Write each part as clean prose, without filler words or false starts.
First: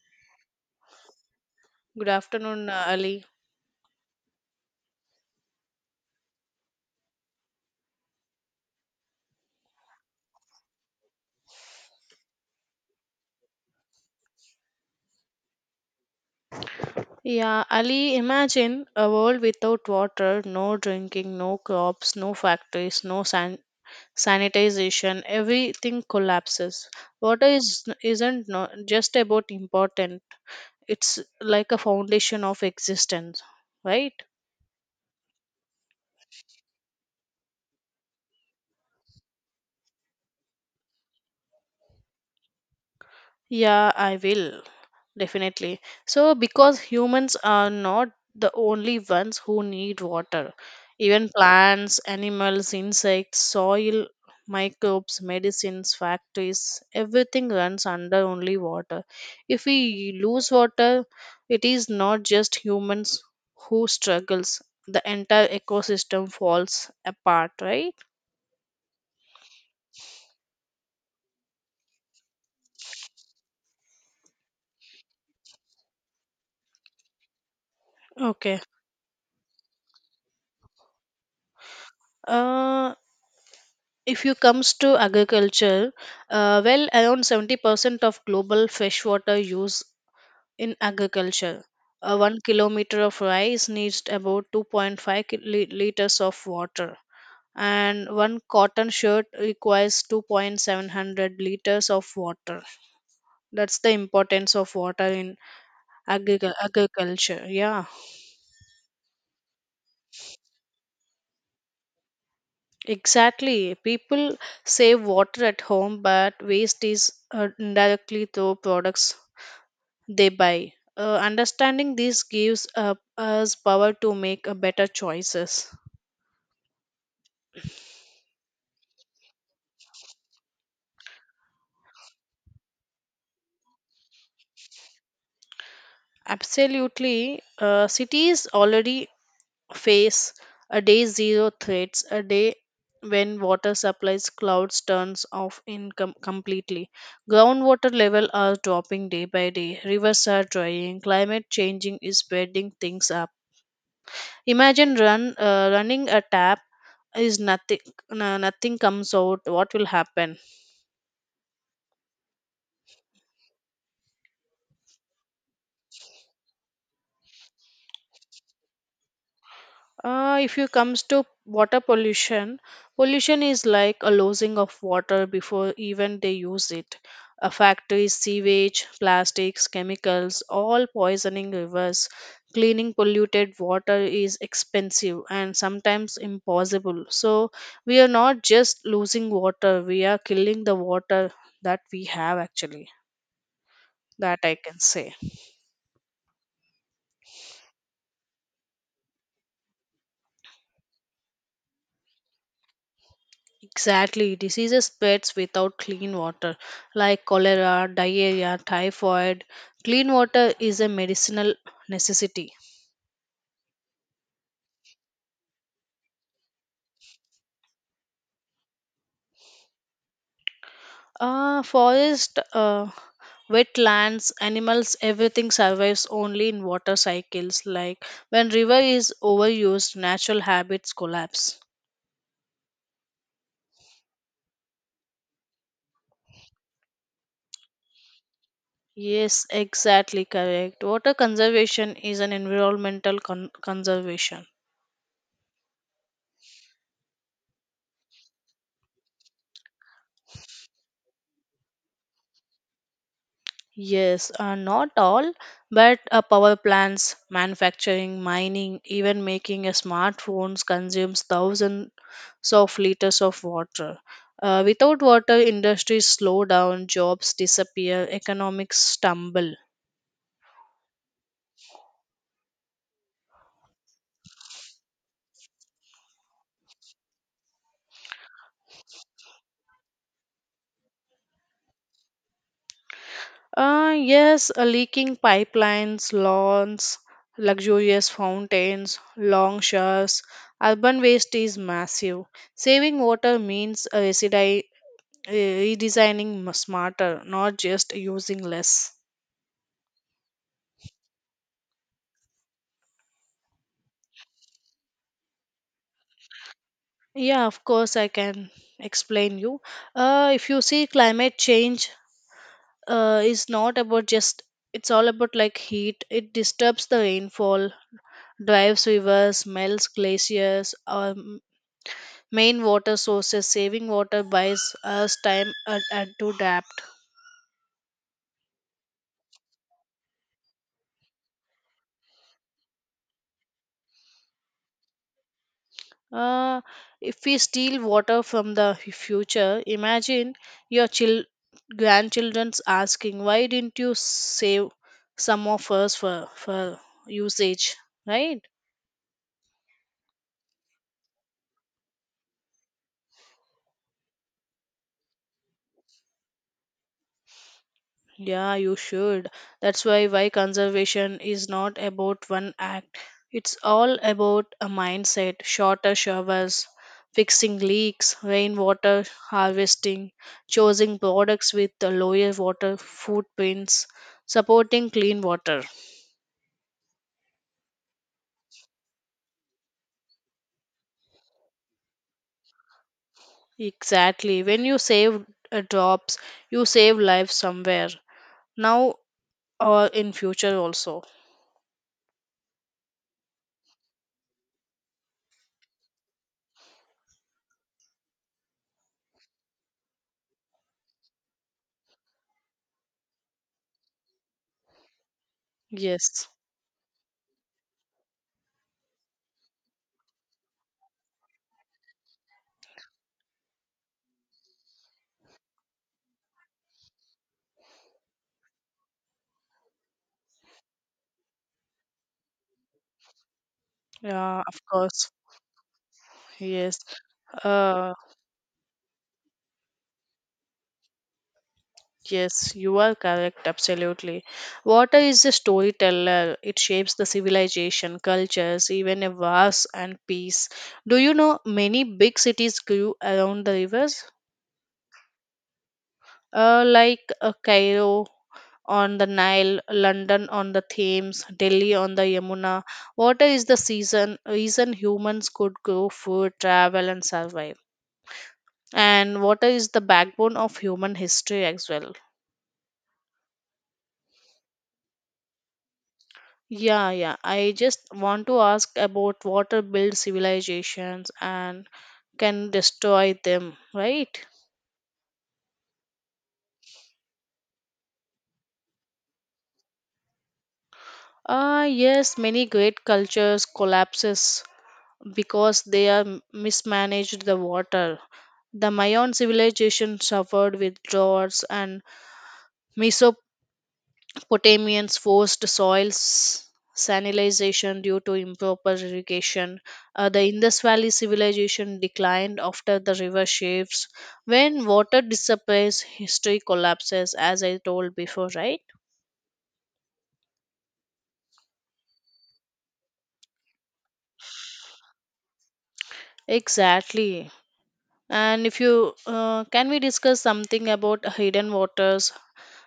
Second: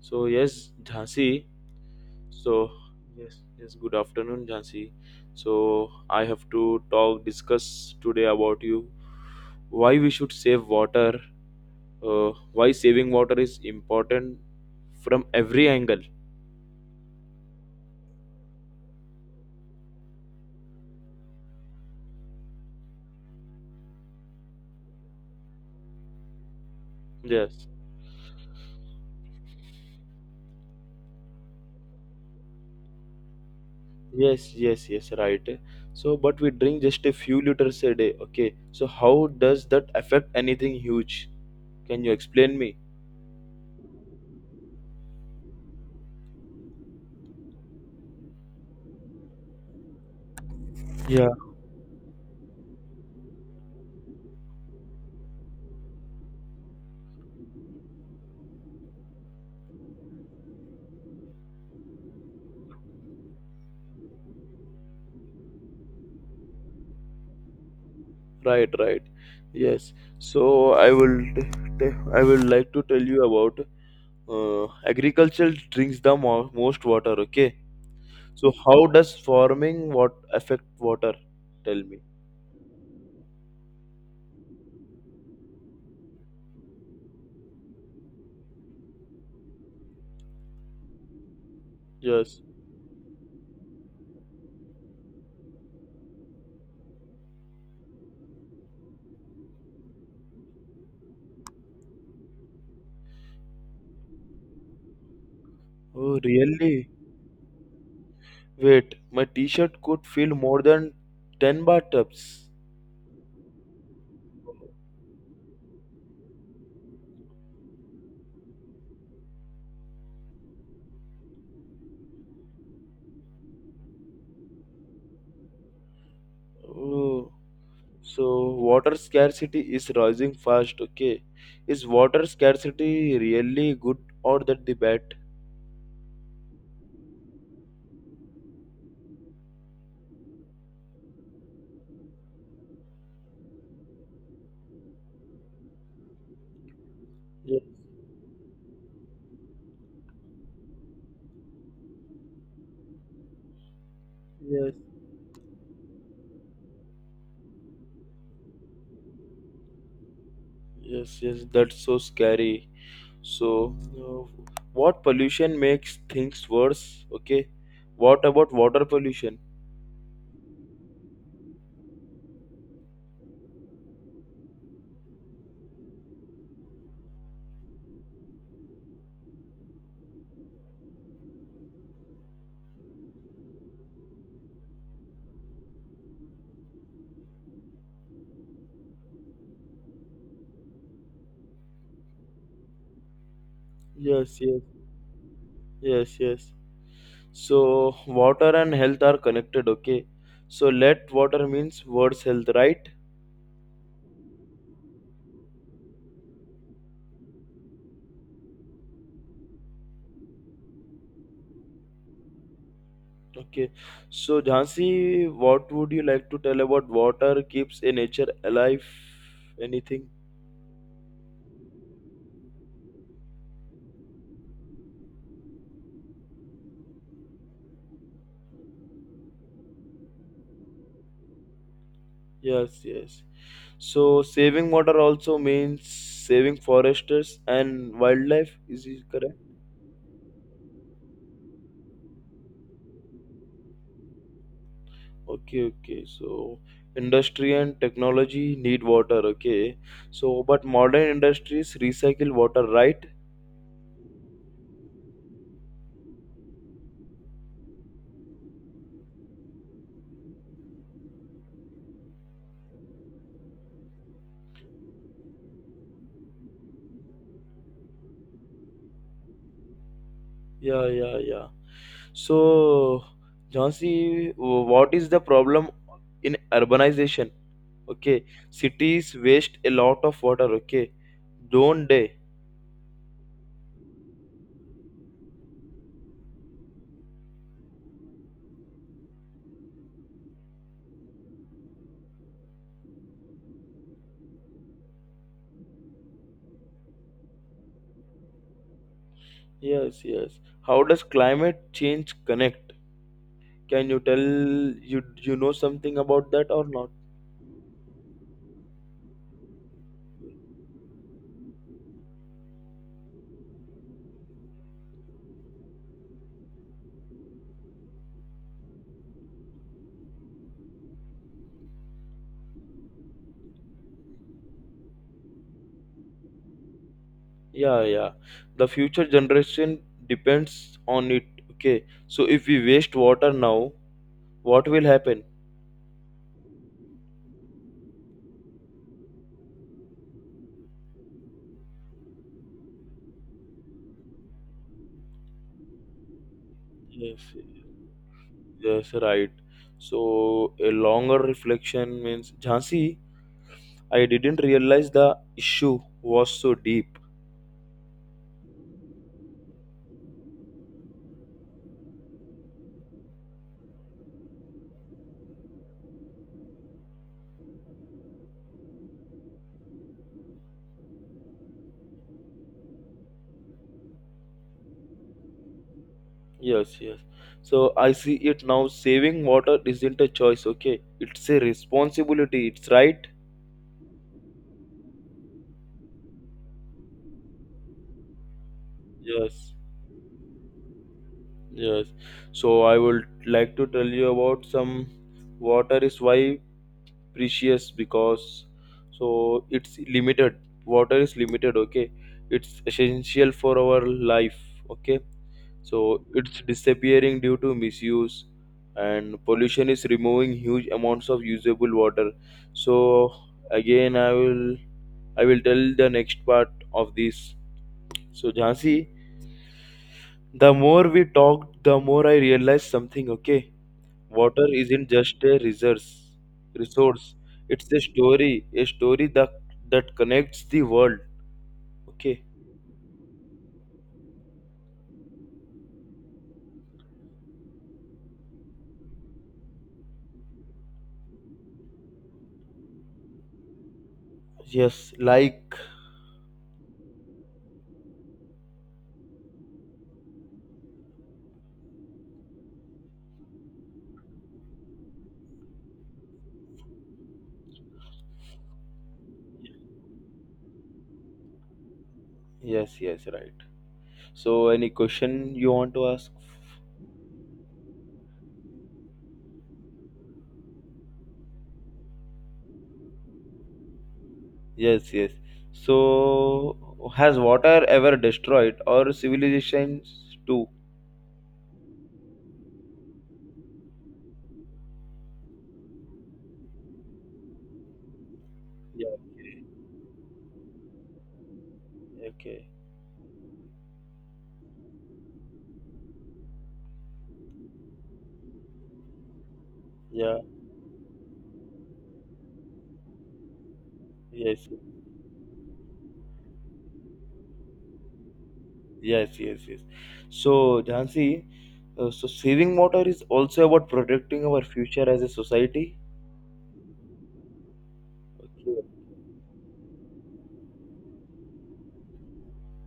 So yes, Jhansi. Good afternoon, So Ali. yes, yes. Good afternoon, Jhansi. So I have to discuss today about you why we should save water. Why saving water is important from every angle. Yeah, Ali, imagine a world without water, no drinking, no crops, no factories, no san- sanitization, everything collapses. Water Yes, is isn't no, just about important. It's like a foundation of existence, right? yes, yes, yes. Right. So, but we drink just a few liters a day. Okay. So how does that affect anything huge? Can you explain me? Yeah, I will. Definitely. So, because humans are not the only ones who need water, Yeah. even plants, animals, insects, soil, microbes, medicines, factories, everything runs under only water. If we lose water, it is not just humans who struggles. The entire ecosystem falls apart, right? Right, right. Yes. So I will like to tell you about agriculture drinks the most water, okay? So Okay. how does farming what affect water? Tell me. Uh, if you comes to agriculture well, around 70% of global freshwater use in agriculture. 1 Yes. kilometer of rice needs about 2.5 liters of water, and one cotton shirt requires two point seven hundred liters of water. That's the importance of water in Oh, really? agriculture, yeah. Wait, my t-shirt could fill more than 10 bathtubs. Exactly. People save water at home, but waste is indirectly through products they buy. Understanding this gives us power to make better choices. Oh, so water scarcity is rising fast, okay? Is water scarcity really good or that the bad? Absolutely. Cities already face a day zero threats, a day when water supplies clouds turns off income completely. Groundwater level are dropping day by day. Rivers are drying. Climate changing is speeding things up. Yes. Imagine run running a tap is nothing, no- nothing comes out, what will happen? Yes, yes, that's so scary. So, what pollution makes things worse? Okay, what about water pollution? If you comes to water pollution, pollution is like a losing of water before even they use it. A factory sewage, plastics, chemicals, all poisoning rivers. Cleaning polluted water is expensive and sometimes impossible, so we are not just losing water, we are killing the water that we have actually, that Yes, I yes, can say. yes, yes. So, water and health are connected. Okay, so let water means worse health, right? Exactly, diseases spreads without clean water, like cholera, diarrhea, typhoid. Clean water is a medicinal necessity. Okay, so Jhansi, what would you like to tell about water keeps a nature alive? Anything? Uh, forest, wetlands, animals, everything survives only in water cycles. Like when river is overused, natural habits collapse. Yes, yes. So saving water also means saving foresters and wildlife. Is it correct? Yes, exactly correct. Water conservation is an environmental conservation. Okay, okay. So industry and technology need water. Okay. So but modern industries recycle water, right? Yes, not all, but power plants, manufacturing, mining, even making a smartphones consumes thousands of liters of water. Without water, industries slow down, jobs disappear, economics stumble. Yeah, yeah, yeah. So Jhansi, what is the problem in urbanization? Okay, cities waste a lot of water. Okay, don't they? Yes, leaking pipelines, lawns, luxurious fountains, long showers, urban waste is massive. Saving water means redesigning smarter, not just using less. Yes, yes. How does climate change connect? Can you tell you something about that or not? Yeah, of course, I can explain you. If you see, climate change is not about just, it's all about like heat. It disturbs the rainfall, drives rivers, melts glaciers, main water sources, saving water buys us time to adapt. Yeah, yeah. The future generation depends on it. Okay. So if we waste water now, what will happen? Uh, if we steal water from the future, imagine your grandchildren's asking, "Why didn't you save some of us for for Yes, usage?" Right? yes, right. So a longer reflection means Jhansi, I didn't realize the issue was so deep. Yeah, you should. That's why conservation is not about one act. It's all about a mindset, shorter showers, fixing leaks, rainwater harvesting, choosing products with the lower water footprints, supporting clean water. Yes, yes. So I see it now. Saving water isn't a choice, okay? It's a responsibility. It's right. Exactly. When you save drops, you save lives somewhere. Now Yes. or in future also. Yes. So I would like to tell you about some water is why precious because so it's limited. Water is limited, okay? It's essential for our life, okay? So Yes. it's disappearing due to misuse and pollution is removing huge amounts of usable water. So again I will tell the next part of this. So Jhansi, the more we talked, the more I realized something, okay? Yeah, Water of isn't course. just a resource, Yes. resource. It's Uh a story that connects the world. Okay. Yes, you are correct, absolutely. Water is a storyteller. It shapes the civilization, cultures, even a wars and peace. Do you know many big cities grew around the rivers? Yes, like Like Cairo on the Nile, London on the Thames, Delhi on the Yamuna. Water is the season reason humans could grow food, travel and survive. And water is the backbone of human history as well. yes, yes, right. So, any question you want to ask? Yeah, yeah. I just want to ask about water builds civilizations and can destroy them, right? Yes, yes. So, has water ever destroyed or civilizations too? Ah, yes, many great cultures collapses because they are mismanaged the water. The Yeah. Mayan civilization suffered with droughts, and Okay. Potamians forced soil salinization due to improper irrigation. Yeah. The Indus Valley civilization declined after the river shifts. Yes. When water disappears, history collapses, as I told before, right? Yes. Yes. Yes. So, Jansi, so saving water is also about protecting our future as a society. Exactly. And if Okay. you can we discuss something about hidden waters,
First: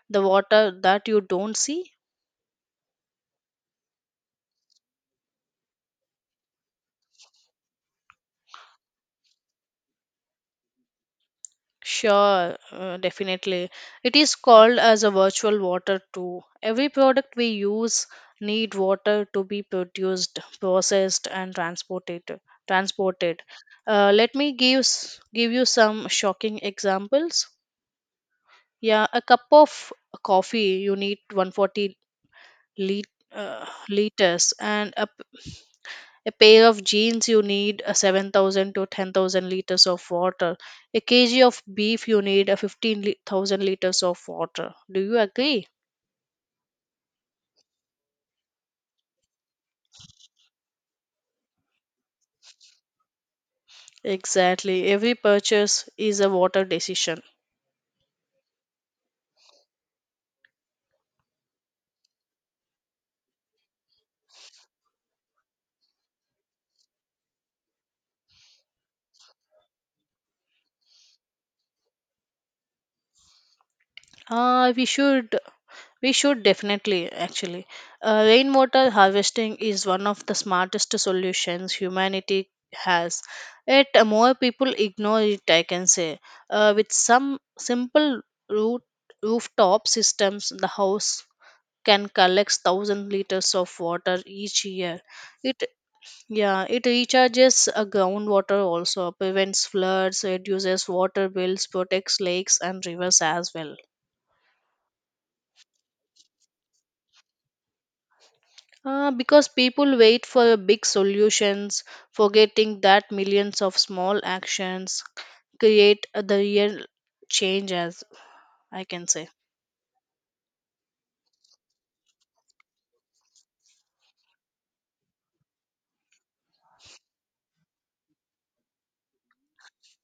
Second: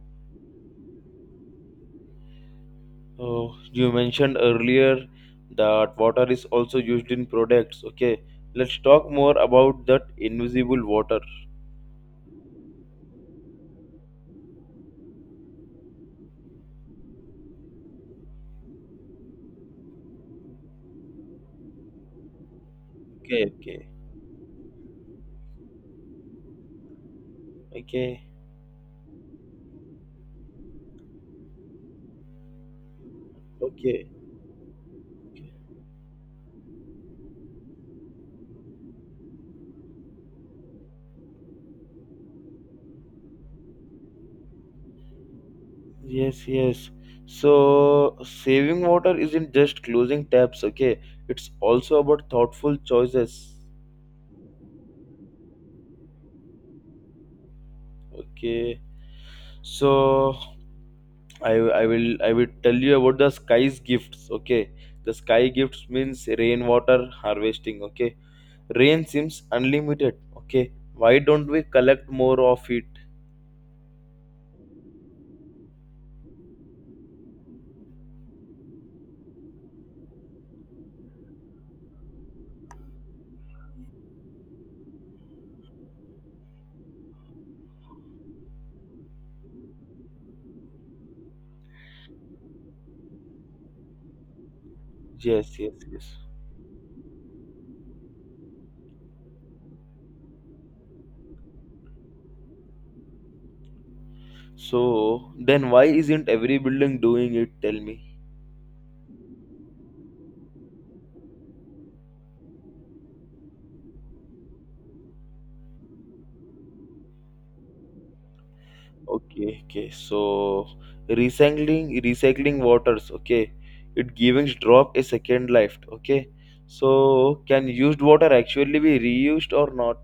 the water that you don't see? So you mentioned earlier that water is also used in products. Okay, let's talk more about that invisible water. Sure, definitely. It is called as a virtual water too. Every product we use need water to be produced, processed, and transported. Transported. Okay, okay, Uh, let me give you some shocking examples. okay, Yeah, a cup of coffee you need 140 lit, okay. liters, and a Okay. a pair of jeans, you need a 7,000 to 10,000 liters of water. A kg of beef, you need a 15,000 liters of water. Do you agree? Yes, yes. So saving water isn't just closing taps. Okay, it's also about thoughtful choices. Exactly. Every purchase is a water decision. Okay. So I I will tell you about the sky's gifts. Okay, the sky gifts means rainwater harvesting. Okay, rain seems unlimited, okay? Why don't we collect more of it? Uh, we should definitely actually. Rainwater harvesting is one of the smartest solutions humanity has. Yet more people ignore it. I can say, with some simple root rooftop systems, the house can collect thousand liters of water each year. Yes, It yes, yes. Yeah, it recharges groundwater also, prevents floods, reduces water bills, protects lakes and rivers as well. So then why isn't every building doing it? Tell me. Because people wait for big solutions, forgetting that millions of small actions create the real change, as I can say. Okay, okay. So recycling waters, okay, it giving drop a second life, okay? So can used water actually be reused or not?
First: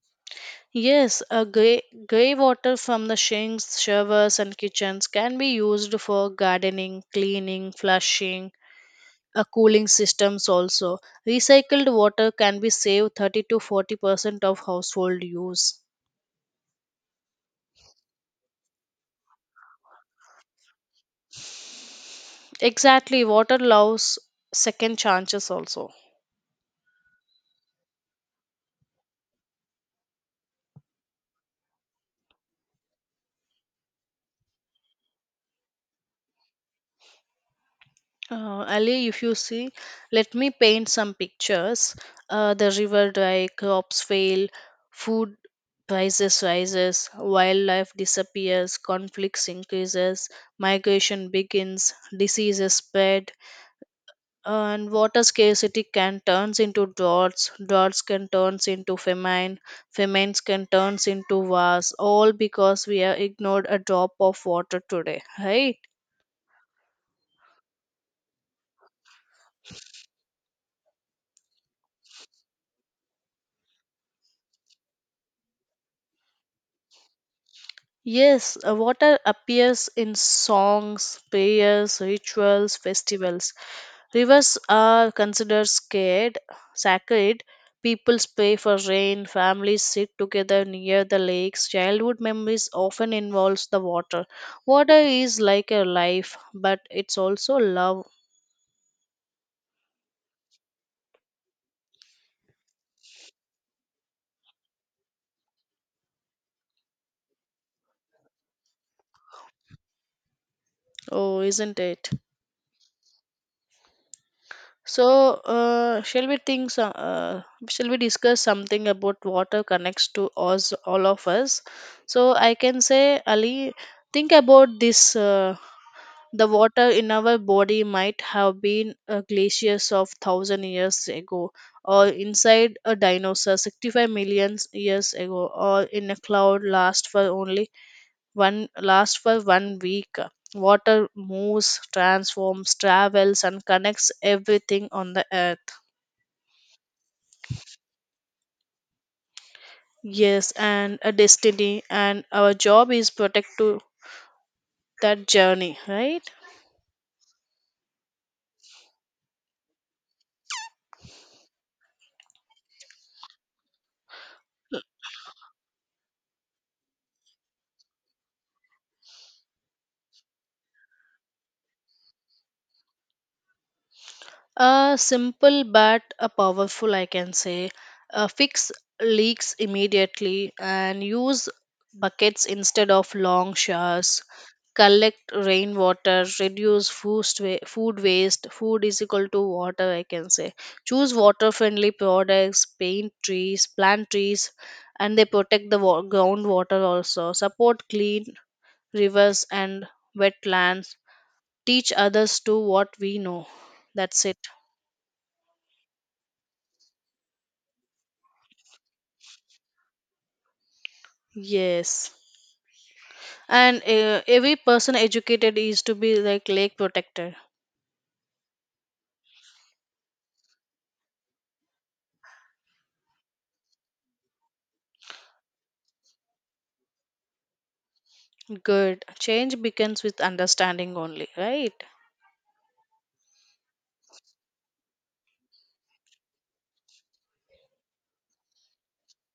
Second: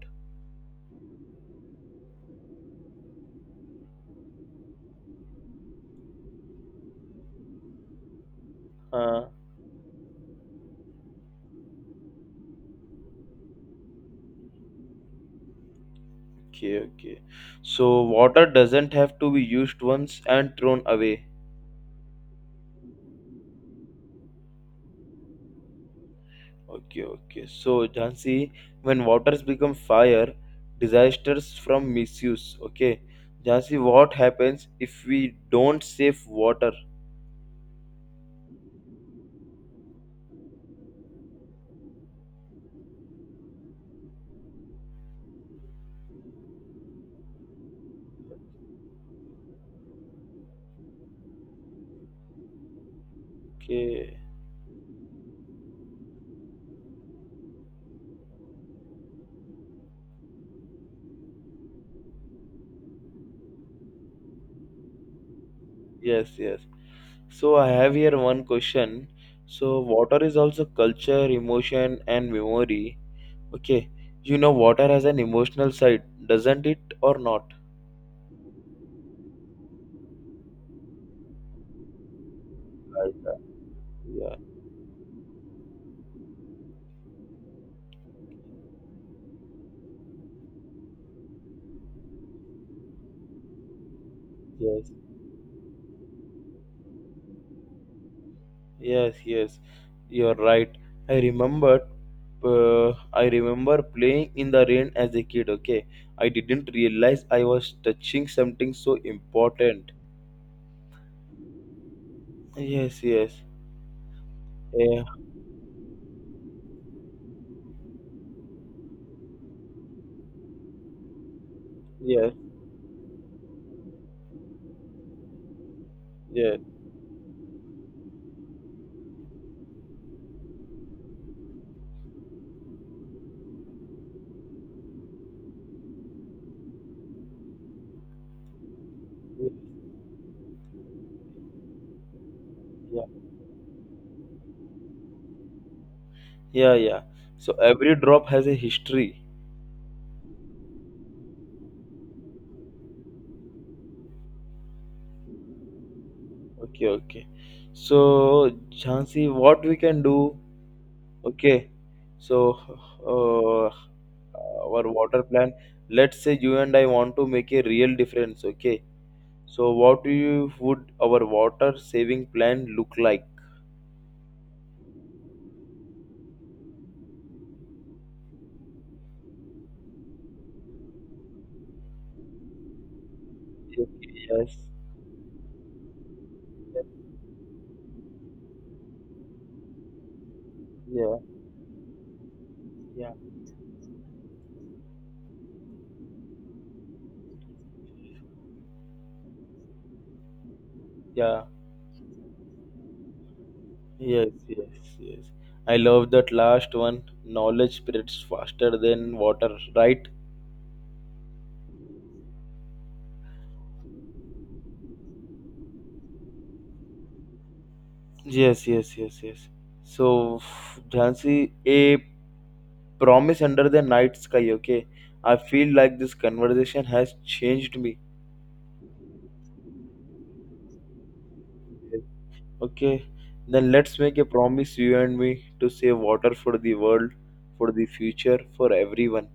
Yes, grey water from the sinks, showers, and kitchens can be used for gardening, cleaning, flushing, uh, cooling systems also. Recycled water can be saved 30 to 40% of household use. okay okay. So water doesn't have to be used once and thrown away. Exactly, water allows second chances also. Okay, okay. So, Jhansi, when waters become fire, disasters from misuse. Okay, Jhansi, what happens if we don't save water? Ali, if you see, let me paint some pictures. The river dry, crops fail, food prices rises, wildlife disappears, conflicts increases, migration begins, diseases spread, Okay, and water scarcity can turns into droughts, droughts can turns into famine, famines can turns into wars, all because we have ignored a drop of water today, right? yes, yes. So, I have here one question. So, water is also culture, emotion, and memory. Okay, water has an emotional side, doesn't it, or not? Yes, water appears in songs, prayers, rituals, Right, right. festivals. Yeah, Rivers are considered scared, sacred. People pray for rain, families sit together near the lakes. Childhood memories often involves the water. yes, Water is like a life, but it's also love. yes, yes. You're right. I remembered. I remember playing in the rain as a kid. Okay, I didn't realize I was touching something so important. Oh, isn't it? Yes, yes, yeah, So, shall we discuss something about water connects to us, all of us? So, yes, I can say, Ali, think about this. The yes, water in our body might have been glaciers of thousand years ago, or inside a dinosaur 65 million years ago, or in a cloud last for one week. Water moves, transforms, yeah, travels, and connects everything on the earth. yeah, yeah. So every drop has a history. Yes, and a destiny, and our job is protect to that journey, right? Okay, okay. So Jhansi, what we can do? Okay, so uh, our water plan. Let's say you and I want to make a real difference. Okay. So, what do you would our water saving plan look like? A simple but a powerful, I can say. Fix leaks immediately and use buckets instead of long Yes, showers. yes, Collect rainwater, reduce food, food waste. Food is equal to water, I can say. Choose yeah, water friendly products, paint yeah, trees, plant trees, and they protect the groundwater also. Support clean rivers, and wetlands, yeah, teach others to what we know. That's yes, it. yes, yes. I love that last one. Knowledge spreads faster than water, right? Yes. And every person educated is to be like lake protector. Yes, yes, yes, yes. So, Jhansi, a promise under the night sky, okay? I feel like this conversation has changed me. Good. Change begins with understanding only, right? Yes. Okay, then let's make a promise, you and me, to save water for the world, for the future, for everyone.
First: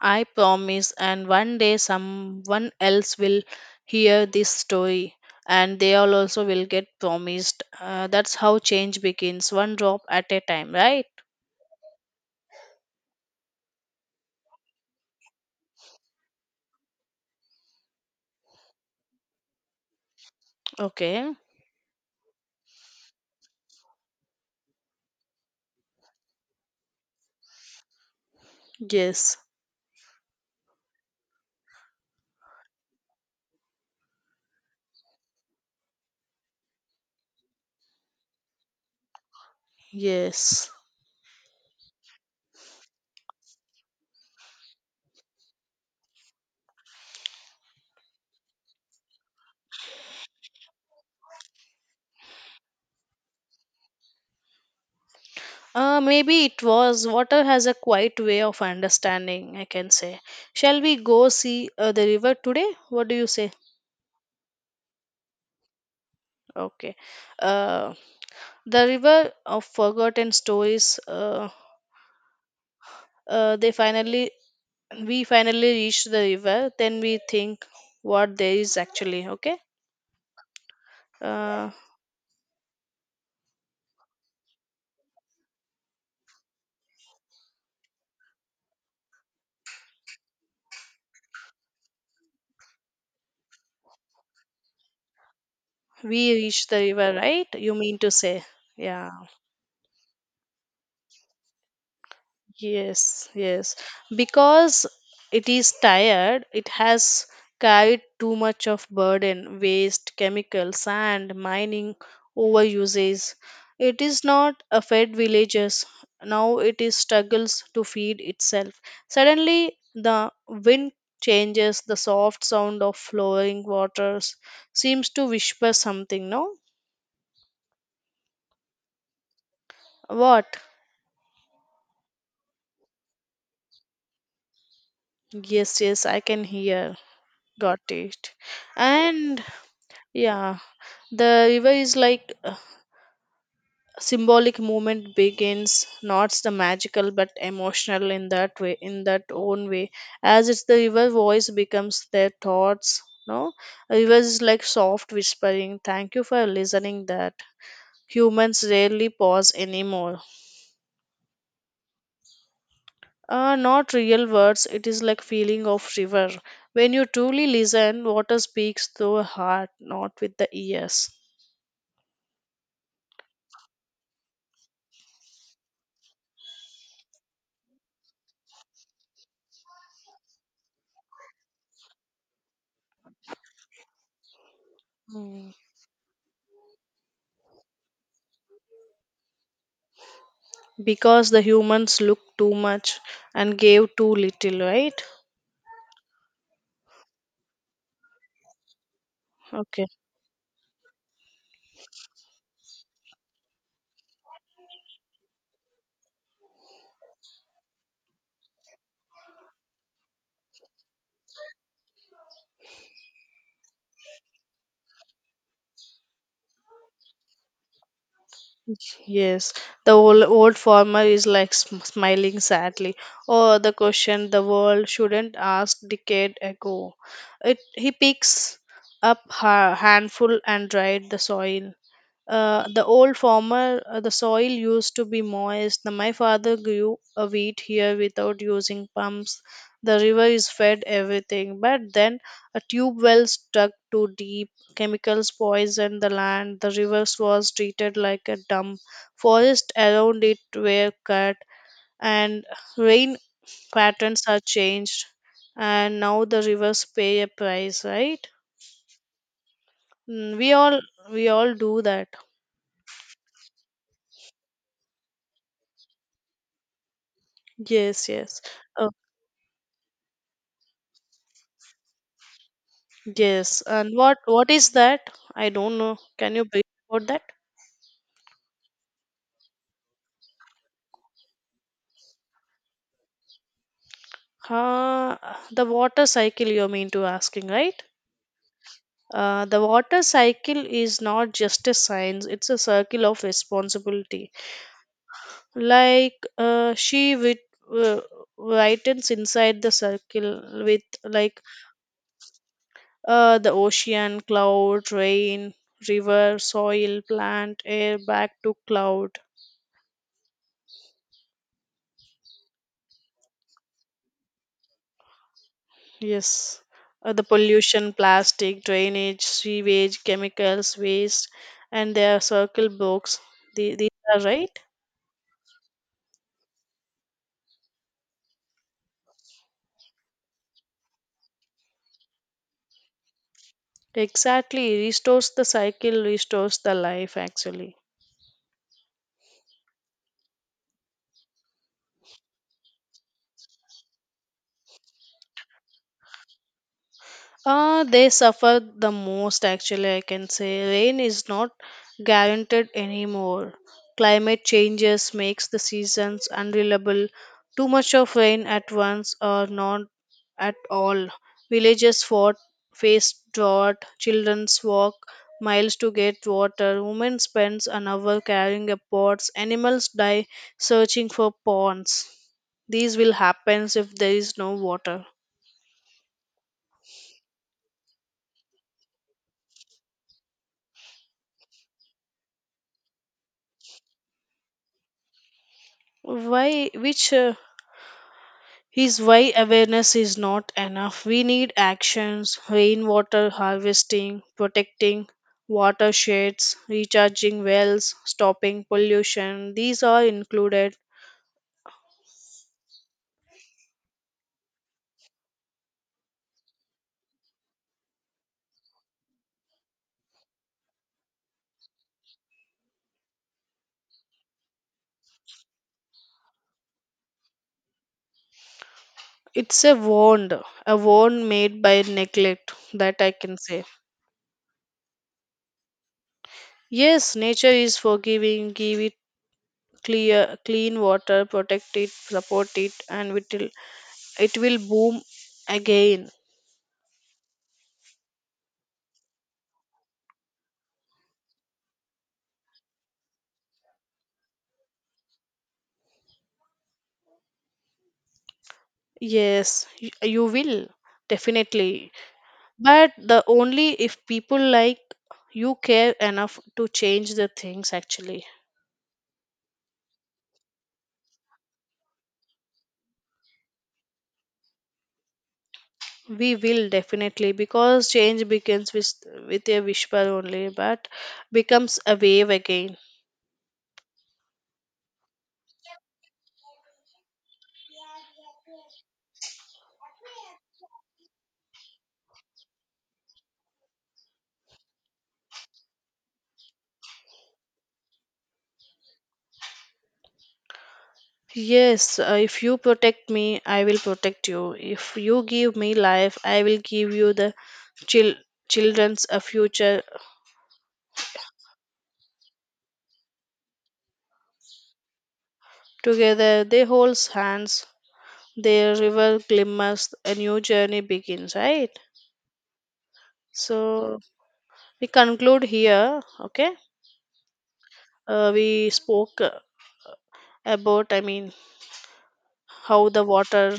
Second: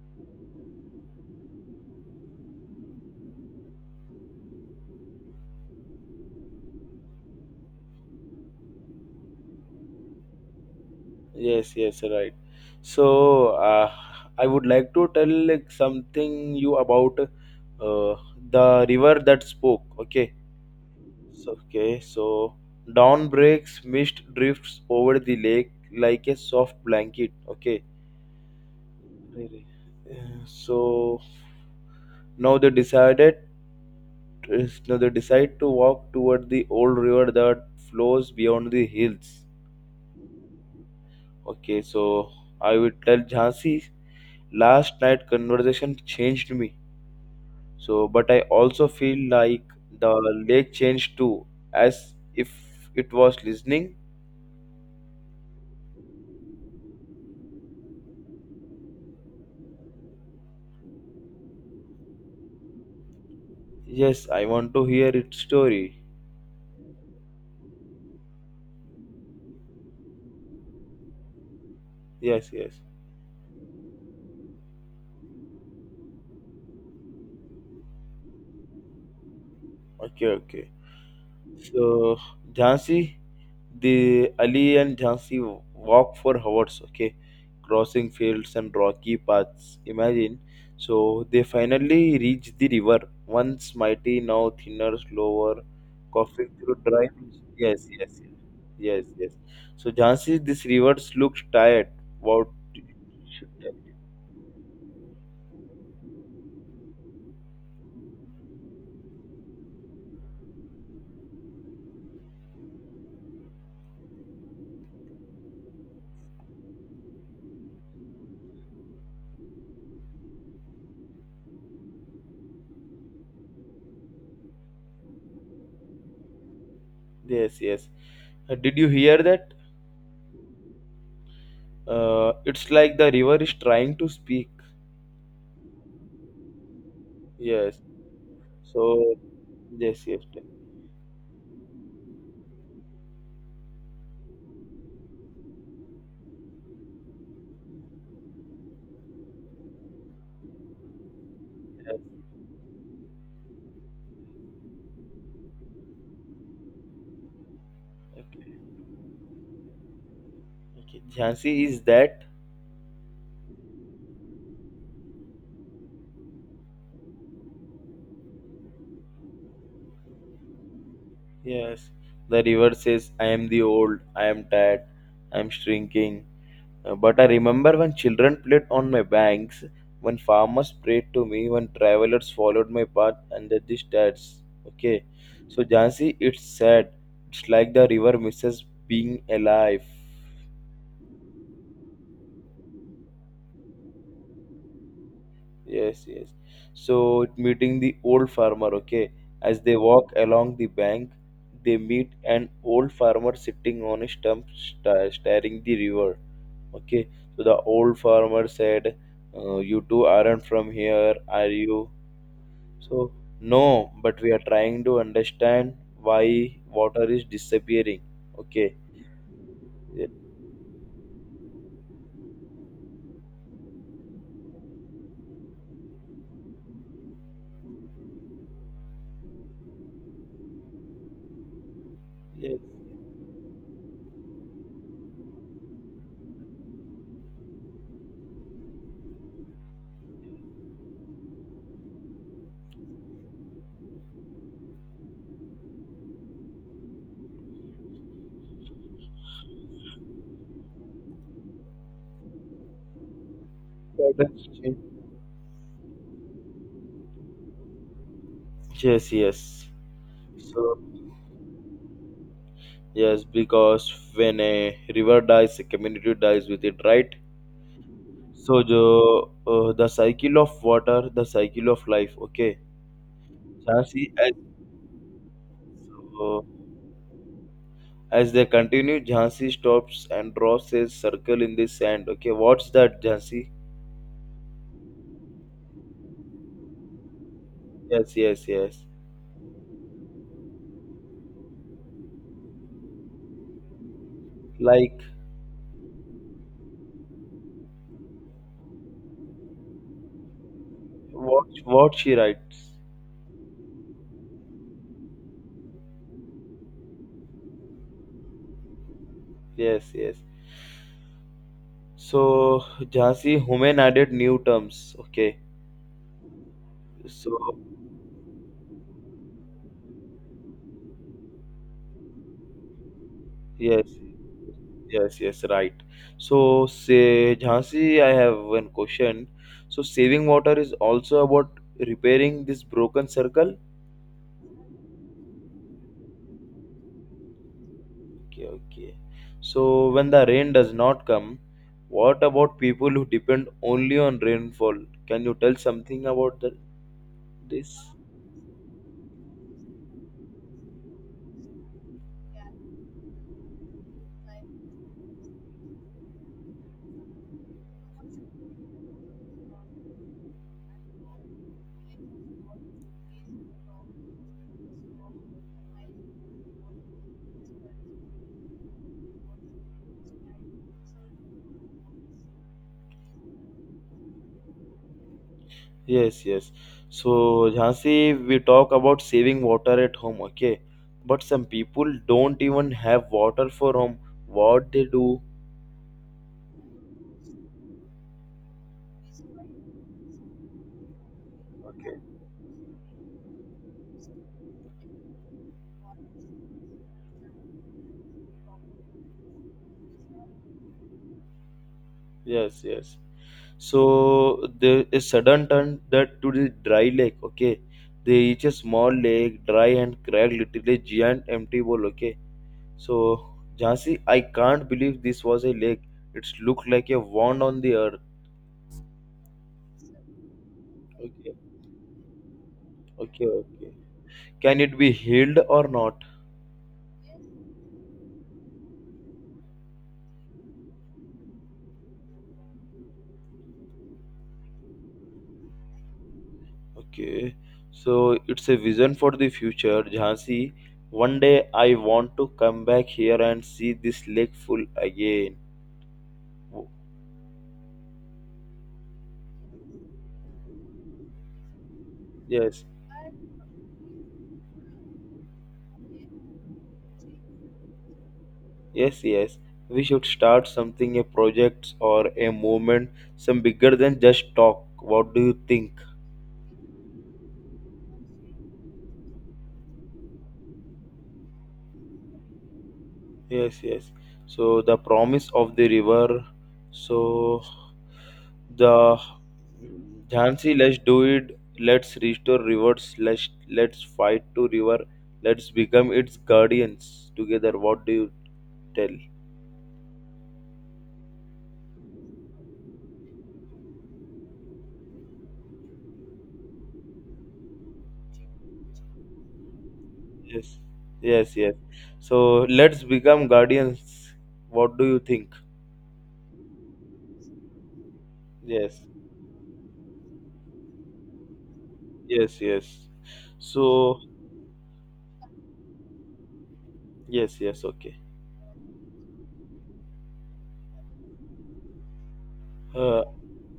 I promise, and one day someone else will hear this story and they all also will get promised. That's how change begins, one drop at a time, right? Yes, yes, right. So, I would like to tell like something you about the river that spoke. Okay. Okay. So, okay. So, dawn breaks, mist drifts over the lake like a soft blanket. Okay. Yes. Really. Uh, So now they decided. Now they decide to walk toward the old river that flows beyond the hills. Yes. Okay, so I would tell Jhansi, last night conversation changed me. So, but I also feel like the lake changed too, as if it was listening. Maybe it was. Water has a quiet way of understanding, I can say. Shall we go see the river today? What do you say? Yes, I want to hear its story. Okay. Uh, the river of forgotten stories. Yes, yes. uh, they finally, we finally reached the river. Then we think what there is actually. Okay. Okay, okay. Uh, So, Jhansi, the Ali and Jhansi walk for hours, okay, crossing fields and rocky paths. Imagine. So they finally reach the river, once mighty, now thinner, slower, we coughing reached through the dry. river, right? You Yes, mean to yes, say? yes, Yeah. yes. So Jhansi, this river looks tired. What Yes, should tell? yes. Because it is tired, it has carried too much of burden, waste, chemicals, and mining, overuses. It is not a fed villages. Now it is struggles to feed itself. Suddenly the wind changes, the soft sound of flowing waters seems to whisper something, no? Yes, yes. Did you hear that? What? It's like the river is trying to speak. Yes, yes, I can hear. Got Yes. it. So And yes, yes. yeah. The river is like symbolic movement begins, not the magical but emotional in that way, in that own way. As it's the river voice becomes Yes. their thoughts. No, a river is like soft whispering. Thank you for listening. That Yes. humans rarely pause anymore. Okay, Jhansi is that? Not real words. It is like feeling of river. When you truly listen, water speaks through heart, not with the ears. Yes. The river says, I am the old, I am tired, I am shrinking. But I remember when children played on my banks, when farmers prayed to me, when travelers followed my path under the stars. Okay. So, Jhansi, it's sad. It's like the river misses being alive. Because the humans look too much and gave too little, right? Yes, yes. So meeting the old farmer, okay. As they Okay. walk along the bank, they meet an old farmer sitting on a stump staring the river. Okay. So the old farmer said, "You two aren't from here, are you?" So no, but we are trying to understand why water is disappearing. Okay. Yes, the Yes. Old farmer is like smiling sadly. Oh, the question the world shouldn't ask decade ago. It he picks up a handful and dried the soil. Uh, the old farmer, the soil used to be moist. Now my father grew a wheat here without using pumps. The river is fed everything, but then a tube well stuck to deep. Chemicals poisoned the land. The rivers was treated like a dump. Forests around it were cut, and rain patterns are Yes. changed. And now the rivers pay a price, right? Yes. Yes. Mm, So we all do that. yes, because when a river dies, a community dies with it, right? Yes, yes. So Oh, the cycle of water, the cycle of life. Okay, yes. And Jhansi what what is that? I don't know. Can uh, you brief about that? as they continue, Jhansi stops and draws a circle in the sand. Okay, what's that, Jhansi? Uh, the water cycle you mean to asking, right? Yes, yes, yes. The water cycle is not just a science, it's a circle of responsibility. Like Like uh, she with, uh, widens inside the circle with like what she writes. The ocean, cloud, rain, river, soil, plant, air, back to cloud. Yes, yes. So Jhansi Humayun added new terms. Okay, Yes. The so pollution, plastic, drainage, sewage, chemicals, waste, and their circle books. Yes. These are right. Yes, yes, right. So, say, Jhansi, I have one question. So, saving water is also about repairing this broken circle? Exactly, restores the cycle, restores the life actually. Okay, okay. So, when the rain does not come, what about people who depend only on rainfall? Can you tell something about that? This? They suffer the most actually, I can say. Rain is not guaranteed anymore. Climate changes makes the seasons unreliable. Too much of rain at once or not at all. Villages fought, faced drought, children's walk miles to get water, women spends an hour carrying up pots, animals die searching for ponds. These will happen if there is no water. Yes, yes. So, Jhansi, we talk about saving water at home, okay? But some people don't even have water for home. What they do? Which is why awareness is not enough. We need actions, rainwater harvesting, protecting watersheds, recharging wells, stopping pollution. These are included. Yes, yes. So there is sudden turn that to the dry lake. Okay, they reach a small lake, dry and cracked, literally giant empty bowl. Okay, so Jhansi, I can't believe this was a lake. It's looked like a wound on the earth. It's a wound made by neglect that I Okay, can say. okay. Can it be healed or not? Yes, nature is forgiving. Give it clear, clean water, protect it, support it, and it will boom again. Okay, so it's a vision for the future, Jhansi. One day I want to come back here and see this lake full again. Yes, you will definitely. Yes, But the only if people like you care enough to change the things actually. yes, yes. We should start something, a project or a movement, some bigger than just talk. What do you think? We will definitely because change begins with a whisper only, but becomes a wave again. Yes, yes. So the promise of the river. So the Jhansi, let's do it. Let's restore rivers. Let's fight to river. Let's become its guardians together. What do you tell? Yes, if you protect me, I will protect you. If you give me life, I will give you the chil- children's a future. Yes, yes, yes. So let's become guardians. What do you think? Together they holds hands. The Yes. river glimmers, a new journey begins, right? Yes, yes. So So, we conclude here, okay? yes, yes, okay. We spoke about, I mean, how the Uh, water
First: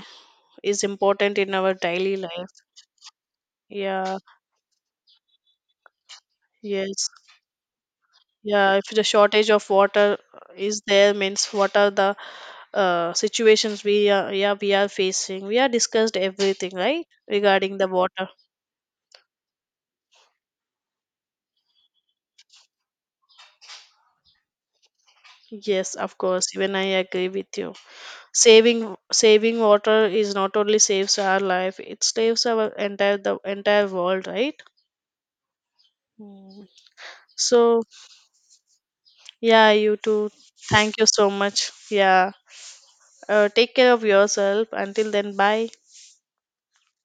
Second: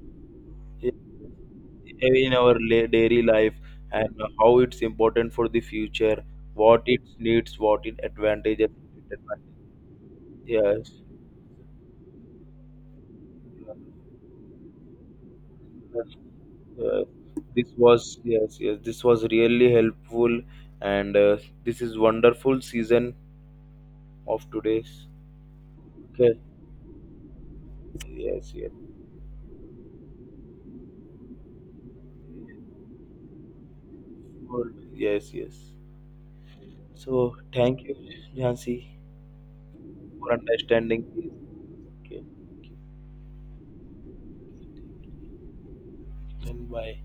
is important in our daily in life. our daily life Yeah, and how it's important for the future, what it yes. needs, what it advantages. Yeah, if the shortage of water is Yes, there, means what are the yes, situations we are, yeah, we are facing? We are discussed everything, right? yes. Regarding the water. Yes, yes, this was really helpful, and this is wonderful season of today's. Yes, of Okay. course. Even I agree with you. Yes, yes, Saving water is not only saves our life, it saves our entire the entire world, right? good. Yes, yes. Mm. So, thank So you, Jhansi, yeah, you too, for thank you understanding so this. much, Okay, yeah. Take care of yourself, until then, bye. then bye.